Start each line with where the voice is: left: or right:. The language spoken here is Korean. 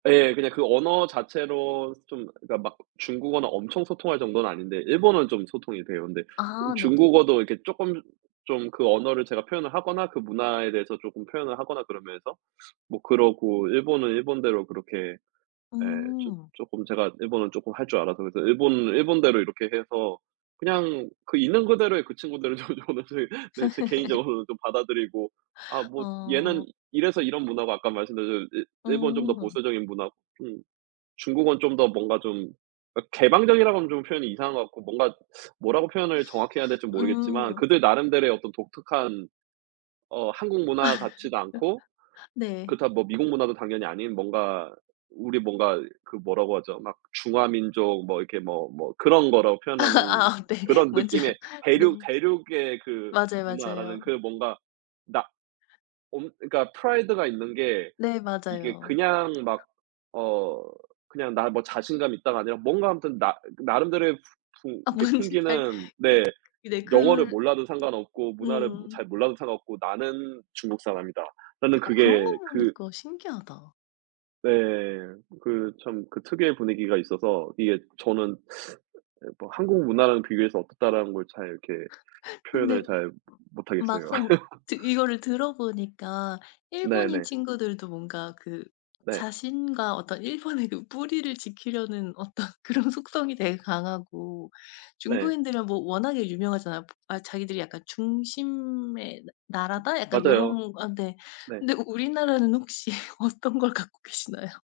right: 예. 그냥 그 언어 자체로 좀 그러니까 막 중국어는 엄청 소통할 정도는 아닌데 일본어는 좀 소통이 돼요. 근데 이
left: 아 네네.
right: 중국어도 이렇게 조끔 좀 그 언어를 제가 표현을 하거나 그 문화에 대해서 쪼끔 표현을 하거나 그러면서 뭐 그러고 일본은 일본대로 그렇게 예 쪼
left: 음.
right: 쪼끔 제가 일본어 쪼끔 할 줄 알아서 그래서 일본은 일본대로 이렇게 해서 그냥 그 있는 그대로의 그 친구들도 저는 제 네 제 개인적으로는 좀 받아들이고 아. 뭐 얘는
left: 어.
right: 이래서 이런 문화고 아까 말씀드린 대로 일 일본은 좀 더
left: 음.
right: 보수적인 문화고 음 중국은 좀 더 뭔가 좀 아 개방적이라고 하면 좀 표현이 이상한 것 같고 뭔가 뭐라고 표현을 정확히 해야 될지 모르겠지만
left: 음.
right: 그들 나름대로의 어떤 독특한 어 한국 문화 같지도 않고
left: 네.
right: 그렇다고 뭐 미국 문화도 당연히 아닌 뭔가 우리 뭔가 그 뭐라고 하죠? 막 중화 민족 뭐 이렇게 뭐 뭐 그런 거로 표현하는
left: 아 네.
right: 그런
left: 먼저
right: 느낌의 대륙
left: 네.
right: 대륙의 그
left: 맞아요.
right: 문화라는
left: 맞아요.
right: 그 뭔가 나 엄 그러니까 프라이드가 있는 게
left: 네
right: 이게
left: 맞아요.
right: 그냥 막 어 그냥 '나 뭐 자신감 있다.'가 아니라 뭔가 아무튼 나 나름대로의 푸 푸
left: 아
right: 그러니까
left: 뭔지 잘
right: 풍기는
left: 그
right: 네.
left: 네
right: '영어를
left: 그
right: 몰라도 상관없고 문화를 뭐
left: 음.
right: 잘 몰라도 상관없고 나는 중국 사람이다.'라는
left: 아 그런 거
right: 그게
left: 보며
right: 그
left: 니까 신기하다.
right: 네. 그 참 그 특유의 분위기가 있어서 이게 저는 예 뭐 한국 문화랑 비교해서 어떻다.'라는 걸 잘 이렇게 표현을
left: 근데
right: 잘 모 못하겠어요.
left: 막상 뭐 지금 이거를 들어보니까 일본인
right: 네네.
left: 친구들도 뭔가 그
right: 네.
left: 자신과 어떤 일본의 그 뿌리를 지키려는 어떤 그런 속성이 되게 강하고
right: 네.
left: 중국인들은 뭐 워낙에 유명하잖아요. 아 '자기들이 약간 중심의 나 나라다?' 약간
right: 맞아요.
left: 요런 아 네.
right: 네.
left: 근데 우 우리나라는 혹시 어떤 걸 갖고 계시나요?